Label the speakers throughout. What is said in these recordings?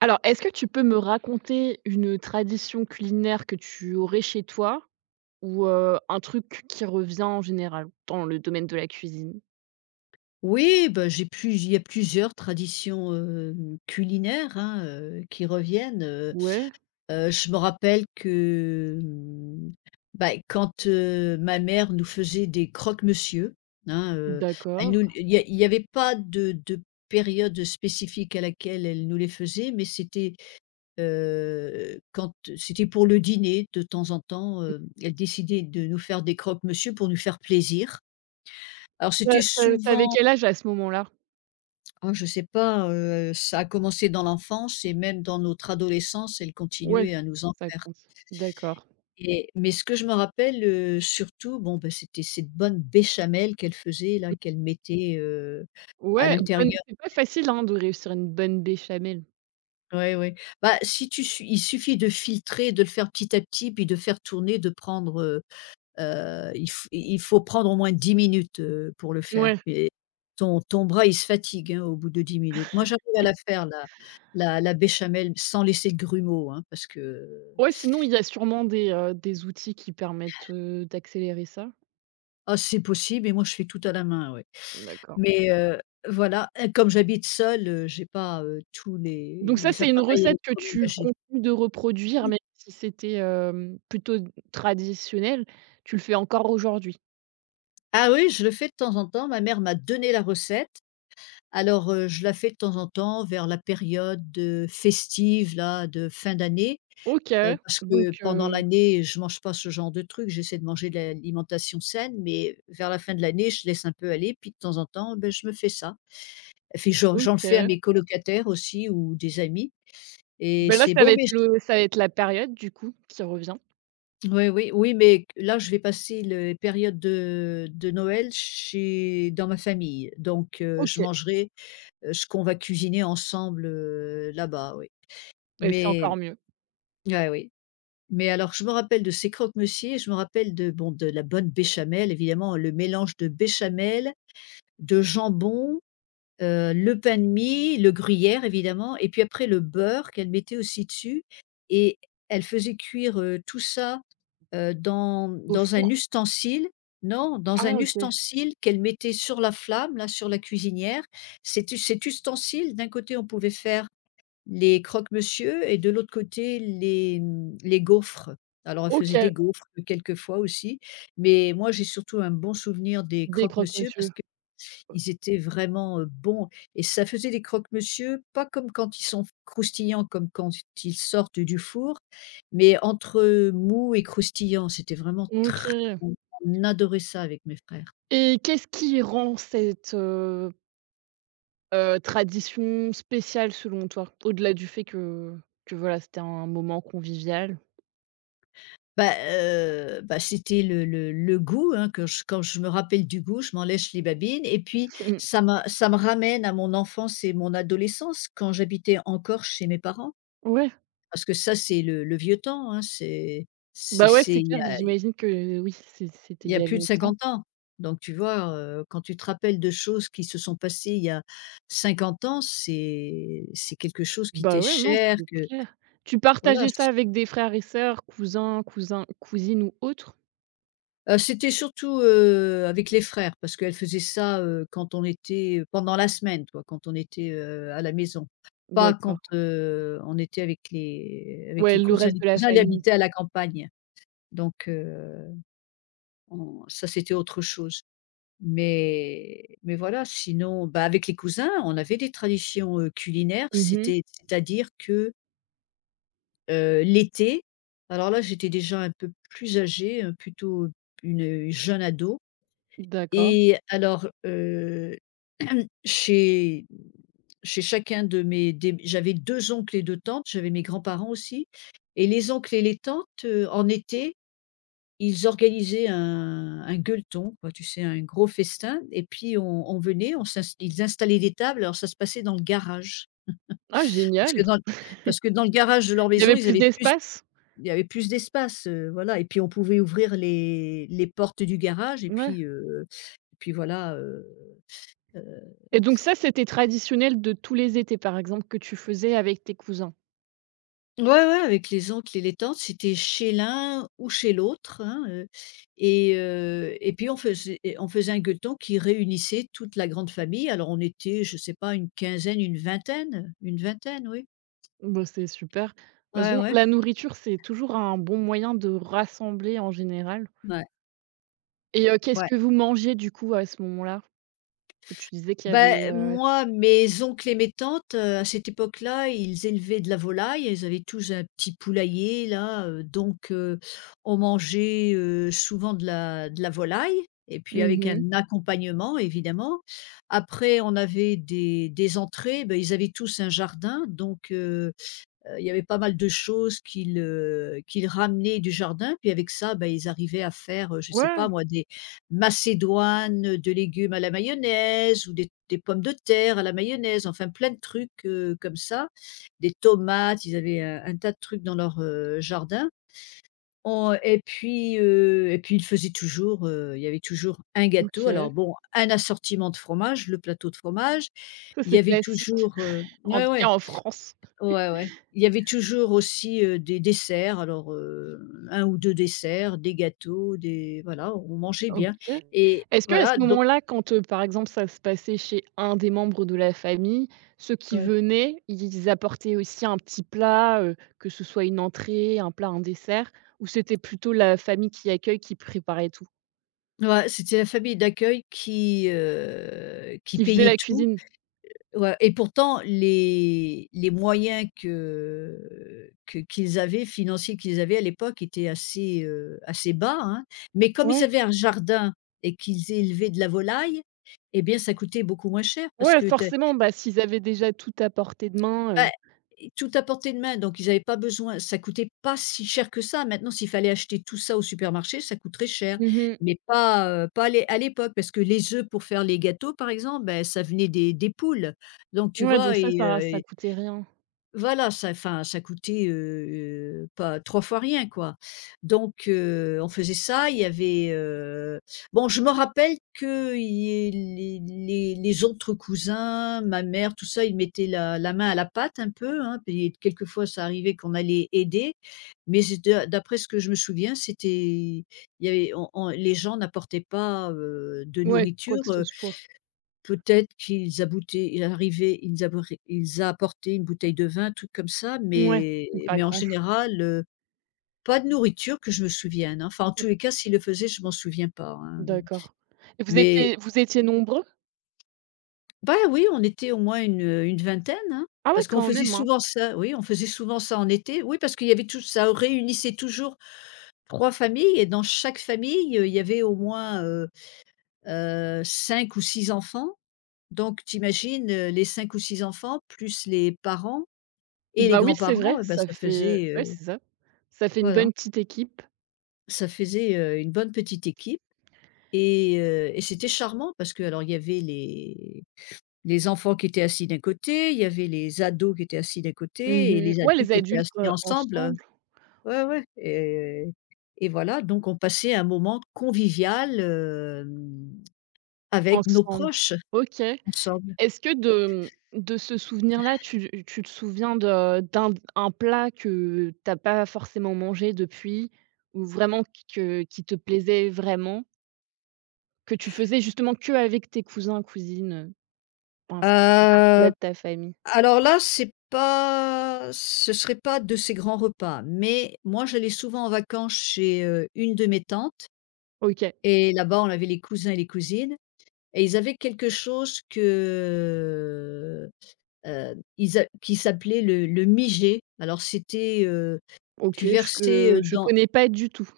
Speaker 1: Alors, est-ce que tu peux me raconter une tradition culinaire que tu aurais chez toi ou un truc qui revient en général dans le domaine de la cuisine?
Speaker 2: Oui, bah, j'ai plus il y a plusieurs traditions, culinaires, hein, qui reviennent,
Speaker 1: Ouais,
Speaker 2: je me rappelle que, bah, quand, ma mère nous faisait des croque-monsieur, hein, elle
Speaker 1: d'accord.
Speaker 2: nous il y a il y avait pas de période spécifique à laquelle elle nous les faisait, mais c'était, quand c'était pour le dîner de temps en temps, elle décidait de nous faire des croque-monsieur pour nous faire plaisir. Alors
Speaker 1: Tu
Speaker 2: c'était
Speaker 1: as tu
Speaker 2: souvent.
Speaker 1: quel âge à ce moment-là?
Speaker 2: Ah, je sais pas, ça a commencé dans l'enfance et même dans notre adolescence, elle
Speaker 1: Ouais,
Speaker 2: continuait à nous en
Speaker 1: ça
Speaker 2: faire.
Speaker 1: compte. D'accord.
Speaker 2: Et mais ce que je me rappelle, surtout, bon, bah, c'était cette bonne béchamel qu'elle faisait là, qu'elle mettait, à
Speaker 1: Ouais, bonne
Speaker 2: l'intérieur.
Speaker 1: c'est pas facile, hein, de réussir une bonne béchamel.
Speaker 2: Ouais, ouais. Bah, si tu su il suffit de filtrer, de le faire petit à petit, puis de faire tourner, de prendre. Il faut prendre au moins 10 minutes, pour le faire,
Speaker 1: Ouais.
Speaker 2: et ton bras, il se fatigue, hein, au bout de 10 minutes. Moi, j'arrive à la faire, la la béchamel, sans laisser de grumeaux, hein, parce que.
Speaker 1: Ouais, sinon il y a sûrement des outils qui permettent, d'accélérer ça?
Speaker 2: Ah, c'est possible, et moi, je fais tout à la main, ouais.
Speaker 1: D'accord.
Speaker 2: Mais voilà, et comme j'habite seule, j'ai pas, tous les
Speaker 1: Donc ça,
Speaker 2: les
Speaker 1: c'est une
Speaker 2: appareils
Speaker 1: recette que tu
Speaker 2: électroménagers.
Speaker 1: continues de reproduire, même si c'était, plutôt traditionnel, tu le fais encore aujourd'hui?
Speaker 2: Ah oui, je le fais de temps en temps, ma mère m'a donné la recette. Alors, je la fais de temps en temps vers la période, festive là, de fin d'année.
Speaker 1: OK,
Speaker 2: Parce
Speaker 1: donc,
Speaker 2: que pendant l'année, je mange pas ce genre de truc. J'essaie de manger de l'alimentation saine, mais vers la fin de l'année, je laisse un peu aller, puis de temps en temps, beh, je me fais ça. Et puis j'en j'en le fais à
Speaker 1: OK.
Speaker 2: mes colocataires aussi ou des amis, et
Speaker 1: Bah, là,
Speaker 2: c'est bon, mais j
Speaker 1: ça va être la période, du coup, qui revient.
Speaker 2: oui, oui, oui, mais là, je vais passer les périodes de Noël chez dans ma famille, donc je
Speaker 1: OK,
Speaker 2: mangerai, ce qu'on va cuisiner ensemble, là-bas, oui.
Speaker 1: et c'est encore
Speaker 2: Mais
Speaker 1: mieux.
Speaker 2: ouais, oui. Mais alors je me rappelle de ces croque-monsieur. Je me rappelle, de bon, de la bonne béchamel, évidemment, le mélange de béchamel, de jambon, le pain de mie, le gruyère évidemment, et puis après le beurre qu'elle mettait aussi dessus, et elle faisait cuire, tout ça, dans
Speaker 1: Au
Speaker 2: un
Speaker 1: four?
Speaker 2: ustensile. Non, dans
Speaker 1: Ah,
Speaker 2: un
Speaker 1: OK.
Speaker 2: ustensile qu'elle mettait sur la flamme là, sur la cuisinière. Cet ustensile, d'un côté on pouvait faire les croque-monsieur et de l'autre côté les, les gaufres. Alors elle faisait
Speaker 1: OK,
Speaker 2: des gaufres, quelquefois aussi, mais moi j'ai surtout un bon souvenir des
Speaker 1: des
Speaker 2: croque-monsieur
Speaker 1: croque-monsieur.
Speaker 2: parce qu'ils étaient vraiment, bons, et ça faisait des croque-monsieur pas comme quand ils sont croustillants, comme quand ils sortent du four, mais entre mou et croustillant. C'était vraiment très
Speaker 1: OK,
Speaker 2: bon. On adorait ça avec mes frères.
Speaker 1: et qu'est-ce qui rend cette, tradition spéciale selon toi? Au-delà du fait que voilà, c'était un moment convivial?
Speaker 2: Bah, c'était le goût, hein, que je quand je me rappelle du goût, je m'en lèche les babines, et puis ça me ramène à mon enfance et mon adolescence quand j'habitais encore chez mes parents.
Speaker 1: Ouais.
Speaker 2: Parce que ça, c'est le vieux temps, hein, c'est c'est
Speaker 1: Bah, ouais,
Speaker 2: c'est
Speaker 1: c'est
Speaker 2: il y
Speaker 1: clair,
Speaker 2: a
Speaker 1: j'imagine que oui, c'était
Speaker 2: il
Speaker 1: il
Speaker 2: y a
Speaker 1: y a
Speaker 2: plus de
Speaker 1: longtemps.
Speaker 2: 50 ans. Donc tu vois, quand tu te rappelles de choses qui se sont passées il y a 50 ans, c'est quelque chose qui
Speaker 1: Bah,
Speaker 2: t'est
Speaker 1: ouais, non,
Speaker 2: cher,
Speaker 1: c'est
Speaker 2: que
Speaker 1: clair. Tu
Speaker 2: voilà.
Speaker 1: partageais ça avec des frères et sœurs, cousins, cousines ou autres?
Speaker 2: C'était surtout, avec les frères parce qu'elle faisait ça, quand on était pendant la semaine, quoi, quand on était, à la maison. Pas
Speaker 1: D'accord.
Speaker 2: quand, on était avec
Speaker 1: Ouais,
Speaker 2: les
Speaker 1: le
Speaker 2: cousins.
Speaker 1: reste
Speaker 2: Les
Speaker 1: de la
Speaker 2: cousins, ils
Speaker 1: famille.
Speaker 2: habitaient à la campagne, donc on ça, c'était autre chose. Mais voilà, sinon, bah, avec les cousins, on avait des traditions, culinaires.
Speaker 1: Mmh.
Speaker 2: C'est-à-dire que, l'été, alors là, j'étais déjà un peu plus âgée, plutôt une jeune ado.
Speaker 1: D'accord.
Speaker 2: Et alors, chez chez chacun de mes des j'avais 2 oncles et 2 tantes, j'avais mes grands-parents aussi, et les oncles et les tantes, en été, ils organisaient un gueuleton, quoi, tu sais? Un gros festin, et puis on venait, on s'ins ils installaient des tables, alors ça se passait dans le garage.
Speaker 1: Ah,
Speaker 2: Parce
Speaker 1: génial!
Speaker 2: que dans parce que dans le garage de leur
Speaker 1: Il y
Speaker 2: maison,
Speaker 1: avait
Speaker 2: ils
Speaker 1: plus
Speaker 2: avaient plus
Speaker 1: d'espace?
Speaker 2: il y avait plus d'espace, voilà, et puis on pouvait ouvrir les portes du garage,
Speaker 1: Ouais,
Speaker 2: et puis voilà. Euh,
Speaker 1: et donc ça, c'était traditionnel de tous les étés, par exemple, que tu faisais avec tes cousins?
Speaker 2: Ouais, ouais, avec les oncles et les tantes, c'était chez l'un ou chez l'autre, hein, et puis on faisait un gueuleton qui réunissait toute la grande famille. Alors on était, je sais pas, une quinzaine, une vingtaine, oui.
Speaker 1: Bah, c'est super. De toute
Speaker 2: Ouais,
Speaker 1: façon,
Speaker 2: ouais.
Speaker 1: la nourriture, c'est toujours un bon moyen de rassembler en général,
Speaker 2: Ouais.
Speaker 1: et qu'est-ce
Speaker 2: Ouais.
Speaker 1: que vous mangez, du coup, à ce moment-là? Que tu disais qu'il y
Speaker 2: Ben
Speaker 1: avait,
Speaker 2: moi, mes oncles et mes tantes, à cette époque-là, ils élevaient de la volaille. Ils avaient tous un petit poulailler là, donc on mangeait, souvent de la volaille, et puis
Speaker 1: Mmh
Speaker 2: avec
Speaker 1: mh.
Speaker 2: un accompagnement évidemment. Après on avait des entrées, ben ils avaient tous un jardin, donc euh, il y avait pas mal de choses qu'ils ramenaient du jardin, puis avec ça, ben ils arrivaient à faire, je sais
Speaker 1: Ouais,
Speaker 2: pas moi, des macédoines de légumes à la mayonnaise ou des pommes de terre à la mayonnaise, enfin plein de trucs, comme ça. Des tomates, ils avaient un tas de trucs dans leur, jardin. On Et puis, ils faisaient toujours, il y avait toujours un gâteau.
Speaker 1: OK.
Speaker 2: Alors bon, un assortiment de fromage, le plateau de fromage.
Speaker 1: Ça,
Speaker 2: Il y
Speaker 1: c'est
Speaker 2: avait
Speaker 1: classique,
Speaker 2: toujours,
Speaker 1: en
Speaker 2: ouais,
Speaker 1: tout cas
Speaker 2: ouais.
Speaker 1: en France.
Speaker 2: Ouais, ouais. Il y avait toujours aussi, des desserts, alors, un ou 2 desserts, des gâteaux, des voilà, on mangeait bien,
Speaker 1: OK.
Speaker 2: et
Speaker 1: Est-ce qu'à ce
Speaker 2: voilà donc
Speaker 1: moment-là, quand, par exemple, ça se passait chez un des membres de la famille, ceux qui
Speaker 2: ouais.
Speaker 1: venaient, ils apportaient aussi un petit plat, que ce soit une entrée, un plat, un dessert? Ou c'était plutôt la famille qui accueille qui préparait tout?
Speaker 2: Ouais, c'était la famille d'accueil qui,
Speaker 1: Qui faisait
Speaker 2: payait
Speaker 1: la
Speaker 2: tout.
Speaker 1: cuisine?
Speaker 2: Ouais, et pourtant les moyens que qu'ils avaient, financiers qu'ils avaient à l'époque étaient assez, assez bas, hein. Mais comme ils
Speaker 1: Ouais,
Speaker 2: avaient un jardin et qu'ils élevaient de la volaille, et bien ça coûtait beaucoup moins cher parce
Speaker 1: ouais,
Speaker 2: que.
Speaker 1: forcément, bah, s'ils avaient déjà tout à portée de main,
Speaker 2: Bah, et tout à portée de main, donc ils avaient pas besoin, ça coûtait pas si cher que ça. Maintenant, s'il fallait acheter tout ça au supermarché, ça coûterait cher,
Speaker 1: Mmh mh.
Speaker 2: mais pas, pas à l'époque, parce que les œufs pour faire les gâteaux, par exemple, ben ça venait des poules, donc tu
Speaker 1: Ouais, donc
Speaker 2: vois?
Speaker 1: ça, ça ça coûtait rien.
Speaker 2: Voilà, ça, enfin, ça coûtait, pas 3 fois rien, quoi. Donc on faisait ça, il y avait, bon, je me rappelle que i les autres cousins, ma mère, tout ça, ils mettaient la main à la pâte un peu, hein, puis quelquefois ça arrivait qu'on allait aider, mais c'est de d'après ce que je me souviens, c'était il y avait on les gens n'apportaient pas, de
Speaker 1: Ouais, quoi
Speaker 2: nourriture.
Speaker 1: que ce soit.
Speaker 2: Peut-être qu'ils aboutaient ils arrivaient ils abori ils apportaient une bouteille de vin, tout comme ça,
Speaker 1: Ouais,
Speaker 2: mais
Speaker 1: pas
Speaker 2: en
Speaker 1: grand ch
Speaker 2: général, pas de nourriture que je me souvienne, hein. Enfin, en tous les cas, s'ils le faisaient, je m'en souviens pas, hein.
Speaker 1: d'accord. Et vous
Speaker 2: Mais
Speaker 1: étiez vous étiez nombreux?
Speaker 2: bah, oui, on était au moins une vingtaine, hein,
Speaker 1: Ah ouais,
Speaker 2: parce qu'on
Speaker 1: quand
Speaker 2: faisait
Speaker 1: même, hein.
Speaker 2: souvent ça, oui, on faisait souvent ça en été. Oui, parce qu'il y avait tout ça réunissait toujours 3 familles, et dans chaque famille, il y avait au moins, cinq ou 6 enfants. Donc t'imagines imagines, les 5 ou 6 enfants plus les parents. Et les
Speaker 1: Bah oui, c'est vrai,
Speaker 2: grands-parents, bah,
Speaker 1: ça
Speaker 2: ça
Speaker 1: fait
Speaker 2: faisait,
Speaker 1: ouais, c'est ça. Ça fait une
Speaker 2: voilà,
Speaker 1: bonne petite équipe.
Speaker 2: ça faisait, une bonne petite équipe, et c'était charmant parce que, alors, il y avait les enfants qui étaient assis d'un côté, il y avait les ados qui étaient assis d'un
Speaker 1: Mmh
Speaker 2: côté, et
Speaker 1: mh.
Speaker 2: les
Speaker 1: Ouais,
Speaker 2: adultes
Speaker 1: les
Speaker 2: qui étaient
Speaker 1: adultes,
Speaker 2: assis ensemble,
Speaker 1: ensemble
Speaker 2: ouais, ouais. Et voilà, donc on passait un moment convivial, avec nos
Speaker 1: ensemble.
Speaker 2: proches
Speaker 1: OK.
Speaker 2: ensemble.
Speaker 1: Est-ce que de ce souvenir-là, tu te souviens de d'un un plat que tu as pas forcément mangé depuis ou vraiment qui te plaisait vraiment, que tu faisais justement qu'avec tes cousins, cousines, enfin, c'était
Speaker 2: Heu
Speaker 1: partie-là de ta famille?
Speaker 2: Alors là, c'est pas, ce serait pas de ces grands repas, mais moi, j'allais souvent en vacances chez, une de mes tantes,
Speaker 1: OK.
Speaker 2: et là-bas, on avait les cousins et les cousines, et ils avaient quelque chose que, ils a qui s'appelait le mijet. Alors c'était,
Speaker 1: OK,
Speaker 2: tu
Speaker 1: je
Speaker 2: versais,
Speaker 1: que je
Speaker 2: dans
Speaker 1: connais pas du tout.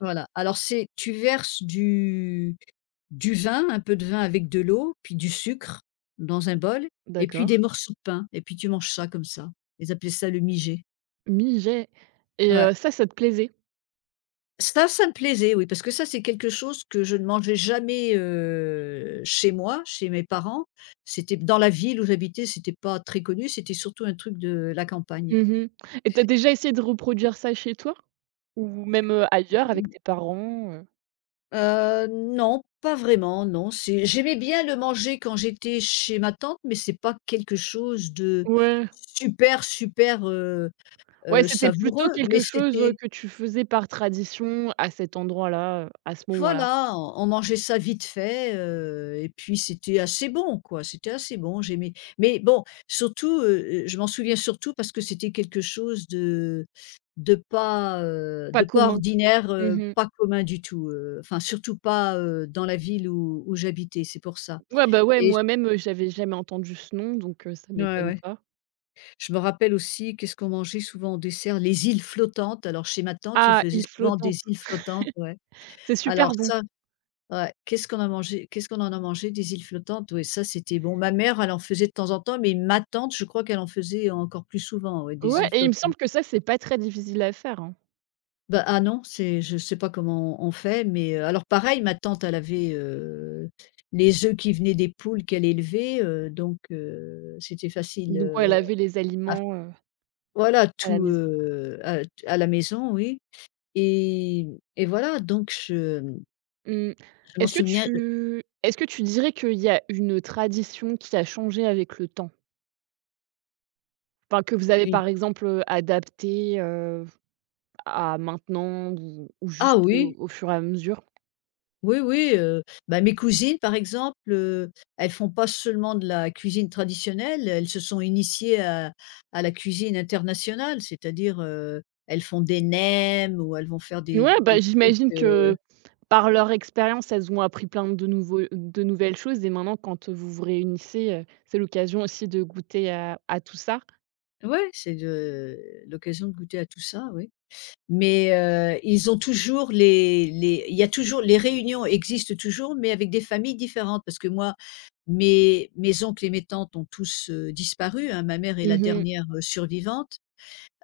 Speaker 2: voilà, alors c'est tu verses du vin, un peu de vin avec de l'eau, puis du sucre dans un bol, et puis
Speaker 1: D'accord.
Speaker 2: des morceaux de pain, et puis tu manges ça comme ça. Ils appelaient ça le mijet.
Speaker 1: Mijet, et
Speaker 2: Ouais.
Speaker 1: ça te plaisait?
Speaker 2: Ça me plaisait, oui, parce que ça, c'est quelque chose que je ne mangeais jamais, chez moi, chez mes parents. C'était dans la ville où j'habitais, c'était pas très connu, c'était surtout un truc de la campagne.
Speaker 1: Mmh mh. Et tu as déjà essayé de reproduire ça chez toi? Ou même, ailleurs avec tes parents?
Speaker 2: Non, pas vraiment, non, c'est j'aimais bien le manger quand j'étais chez ma tante, mais c'est pas quelque chose de
Speaker 1: Ouais,
Speaker 2: super, super,
Speaker 1: ouais, c'était plutôt
Speaker 2: savoureux, mais
Speaker 1: quelque chose,
Speaker 2: c'était
Speaker 1: que tu faisais par tradition à cet endroit-là, à ce moment-là.
Speaker 2: voilà, on mangeait ça vite fait, et puis c'était assez bon, quoi, c'était assez bon, j'aimais. Mais bon, surtout, je m'en souviens surtout parce que c'était quelque chose
Speaker 1: Pas
Speaker 2: de pas
Speaker 1: commun.
Speaker 2: ordinaire,
Speaker 1: Mmh mh.
Speaker 2: pas commun du tout, enfin surtout pas, dans la ville où j'habitais, c'est pour ça.
Speaker 1: Ouais, bah, ouais,
Speaker 2: Et j
Speaker 1: moi-même, j'avais jamais entendu ce nom donc ça
Speaker 2: Ouais,
Speaker 1: m'étonne
Speaker 2: ouais.
Speaker 1: pas.
Speaker 2: Je me rappelle aussi, qu'est-ce qu'on mangeait souvent en dessert? Les îles flottantes. Alors chez ma tante, ils
Speaker 1: Ah,
Speaker 2: faisaient
Speaker 1: île
Speaker 2: souvent
Speaker 1: flottante,
Speaker 2: des îles flottantes, ouais.
Speaker 1: c'est
Speaker 2: Alors
Speaker 1: super bon.
Speaker 2: ça ouais, qu'est-ce qu'on en a mangé des îles flottantes? Oui. Ça c'était bon. Ma mère, elle en faisait de temps en temps, mais ma tante, je crois qu'elle en faisait encore plus souvent, ouais, des
Speaker 1: Ouais,
Speaker 2: îles
Speaker 1: et il me
Speaker 2: flottantes.
Speaker 1: semble que ça, c'est pas très difficile à faire, hein.
Speaker 2: Bah, ah non, c'est je sais pas comment on fait, mais alors pareil, ma tante, elle avait, les œufs qui venaient des poules qu'elle élevait, donc c'était facile,
Speaker 1: Donc ouais, laver les aliments,
Speaker 2: voilà,
Speaker 1: à la
Speaker 2: tout,
Speaker 1: maison.
Speaker 2: à la maison, oui et et voilà, donc je
Speaker 1: Mmh.
Speaker 2: je m'en souviens
Speaker 1: Est-ce que tu dirais qu'il y a une tradition qui a changé avec le temps? Enfin, que vous avez
Speaker 2: une
Speaker 1: par exemple, adaptée, à maintenant ou
Speaker 2: ah
Speaker 1: juste,
Speaker 2: oui,
Speaker 1: au fur et à mesure?
Speaker 2: oui, oui, bah, mes cousines, par exemple, elles font pas seulement de la cuisine traditionnelle, elles se sont initiées à la cuisine internationale, c'est-à-dire, elles font des nems ou elles vont faire
Speaker 1: Ouais, bah,
Speaker 2: des trucs,
Speaker 1: j'imagine que par leur expérience, elles ont appris plein de nouveaux de nouvelles choses et maintenant quand, vous vous réunissez, c'est l'occasion aussi de goûter à tout ça?
Speaker 2: ouais, c'est de l'occasion de goûter à tout ça, oui. Mais ils ont toujours les il y a toujours les réunions existent toujours, mais avec des familles différentes. Parce que moi, mes oncles et mes tantes ont tous, disparu, hein. Ma mère est la
Speaker 1: Mmh mh.
Speaker 2: dernière, survivante,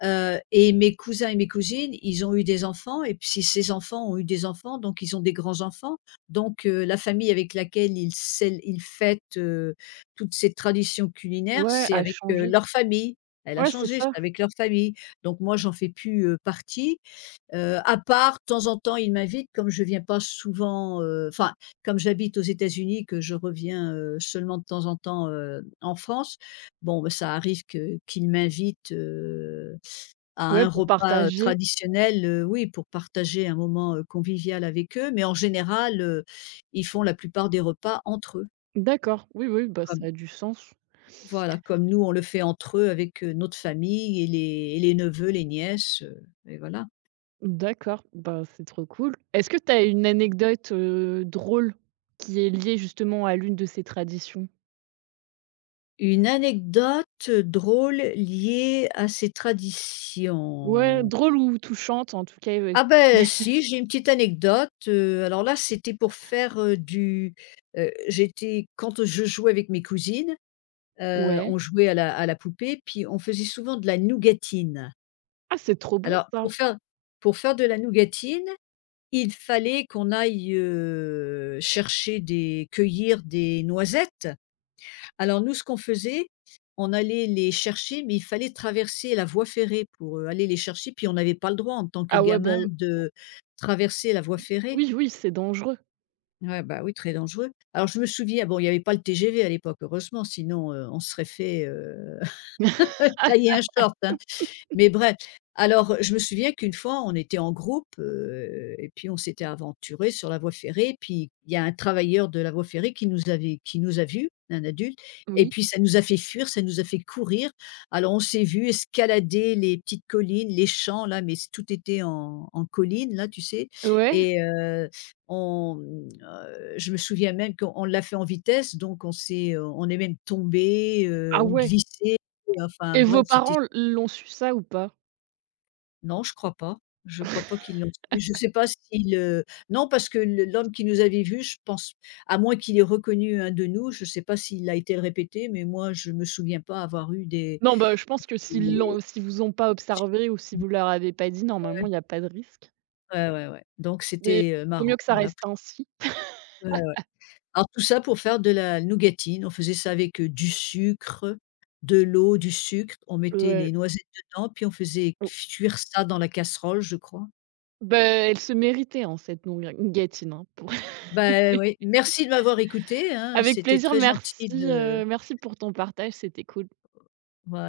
Speaker 2: et mes cousins et mes cousines, ils ont eu des enfants et puis ces enfants ont eu des enfants, donc ils ont des grands-enfants. Donc la famille avec laquelle ils fêtent, toutes ces traditions culinaires,
Speaker 1: Ouais,
Speaker 2: c'est
Speaker 1: à
Speaker 2: avec,
Speaker 1: changer.
Speaker 2: leur famille. Elle a
Speaker 1: Ouais, c'est
Speaker 2: changé, c'est
Speaker 1: ça.
Speaker 2: avec leur famille. Donc moi, j'en fais plus, partie. À part, de temps en temps, il m'invite comme je viens pas souvent, enfin, comme j'habite aux États-Unis, que je reviens, seulement de temps en temps, en France. Bon, bah, ça arrive que qu'il m'invite, à
Speaker 1: Ouais,
Speaker 2: un
Speaker 1: pour
Speaker 2: repas,
Speaker 1: partager.
Speaker 2: traditionnel, oui, pour partager un moment, convivial avec eux, mais en général, ils font la plupart des repas entre eux,
Speaker 1: D'accord. Oui, oui, bah, ça
Speaker 2: comme
Speaker 1: a du sens.
Speaker 2: voilà, comme nous, on le fait entre eux avec, notre famille et les neveux, les nièces, et voilà.
Speaker 1: D'accord, bah, c'est trop cool. Est-ce que tu as une anecdote, drôle qui est liée justement à l'une de ces traditions?
Speaker 2: Une anecdote, drôle liée à ces
Speaker 1: Ouais,
Speaker 2: traditions.
Speaker 1: drôle ou touchante en tout cas, ouais.
Speaker 2: Ah ben si, j'ai une petite anecdote, alors là, c'était pour faire, du j'étais quand je jouais avec mes cousines,
Speaker 1: Ouais.
Speaker 2: on jouait à la poupée, puis on faisait souvent de la nougatine.
Speaker 1: Ah, c'est trop bon
Speaker 2: Alors
Speaker 1: ça!
Speaker 2: pour faire pour faire de la nougatine, il fallait qu'on aille, chercher des cueillir des noisettes. Alors nous, ce qu'on faisait, on allait les chercher, mais il fallait traverser la voie ferrée pour, aller les chercher, puis on n'avait pas le droit en tant que
Speaker 1: Ah ouais,
Speaker 2: gamin
Speaker 1: bah,
Speaker 2: de traverser la voie ferrée.
Speaker 1: oui, oui, c'est dangereux.
Speaker 2: Ouais, bah, oui, très dangereux. Alors je me souviens, bon, il n'y avait pas le TGV à l'époque, heureusement, sinon, on se serait fait,
Speaker 1: Ah,
Speaker 2: tailler un short, hein. Mais bref, alors je me souviens qu'une fois, on était en groupe, et puis on s'était aventuré sur la voie ferrée, puis il y a un travailleur de la voie ferrée qui nous a vus, un adulte et
Speaker 1: oui.
Speaker 2: puis ça nous a fait fuir, ça nous a fait courir. Alors on s'est vu escalader les petites collines, les champs là, mais c tout était en en collines là, tu sais?
Speaker 1: Ouais.
Speaker 2: Et on, je me souviens même qu'on on l'a fait en vitesse, donc on s'est, on est même tombé,
Speaker 1: Ah
Speaker 2: on
Speaker 1: ouais.
Speaker 2: glissait, enfin
Speaker 1: Et
Speaker 2: bref,
Speaker 1: vos
Speaker 2: c'était
Speaker 1: parents l'ont su ça ou pas?
Speaker 2: non, je crois pas. Je crois pas qu'ils l'ont su. Je sais pas s'il, non, parce que le l'homme qui nous avait vus, je pense à moins qu'il ait reconnu un de nous, je sais pas s'il a été le répéter, mais moi, je me souviens pas avoir eu
Speaker 1: Non, bah, je pense que s'ils
Speaker 2: des
Speaker 1: l'ont si vous ont pas observé ou si vous leur avez pas dit, normalement, il y a pas de risque.
Speaker 2: ouais, ouais, ouais, donc
Speaker 1: Mais
Speaker 2: c'était,
Speaker 1: vaut
Speaker 2: marrant,
Speaker 1: mieux que ça
Speaker 2: voilà.
Speaker 1: reste ainsi.
Speaker 2: Ouais, ouais. Alors tout ça pour faire de la nougatine. On faisait ça avec, du sucre, de l'eau, du sucre, on mettait
Speaker 1: Ouais.
Speaker 2: les noisettes dedans, puis on faisait cuire ça dans la casserole, je crois.
Speaker 1: Bah, elle se méritait, hein, cette nougatine, hein, pour
Speaker 2: Bah, oui, merci de m'avoir écoutée, hein,
Speaker 1: Avec
Speaker 2: c'était
Speaker 1: plaisir,
Speaker 2: très gentil
Speaker 1: merci,
Speaker 2: de
Speaker 1: heu, merci pour ton partage, c'était cool.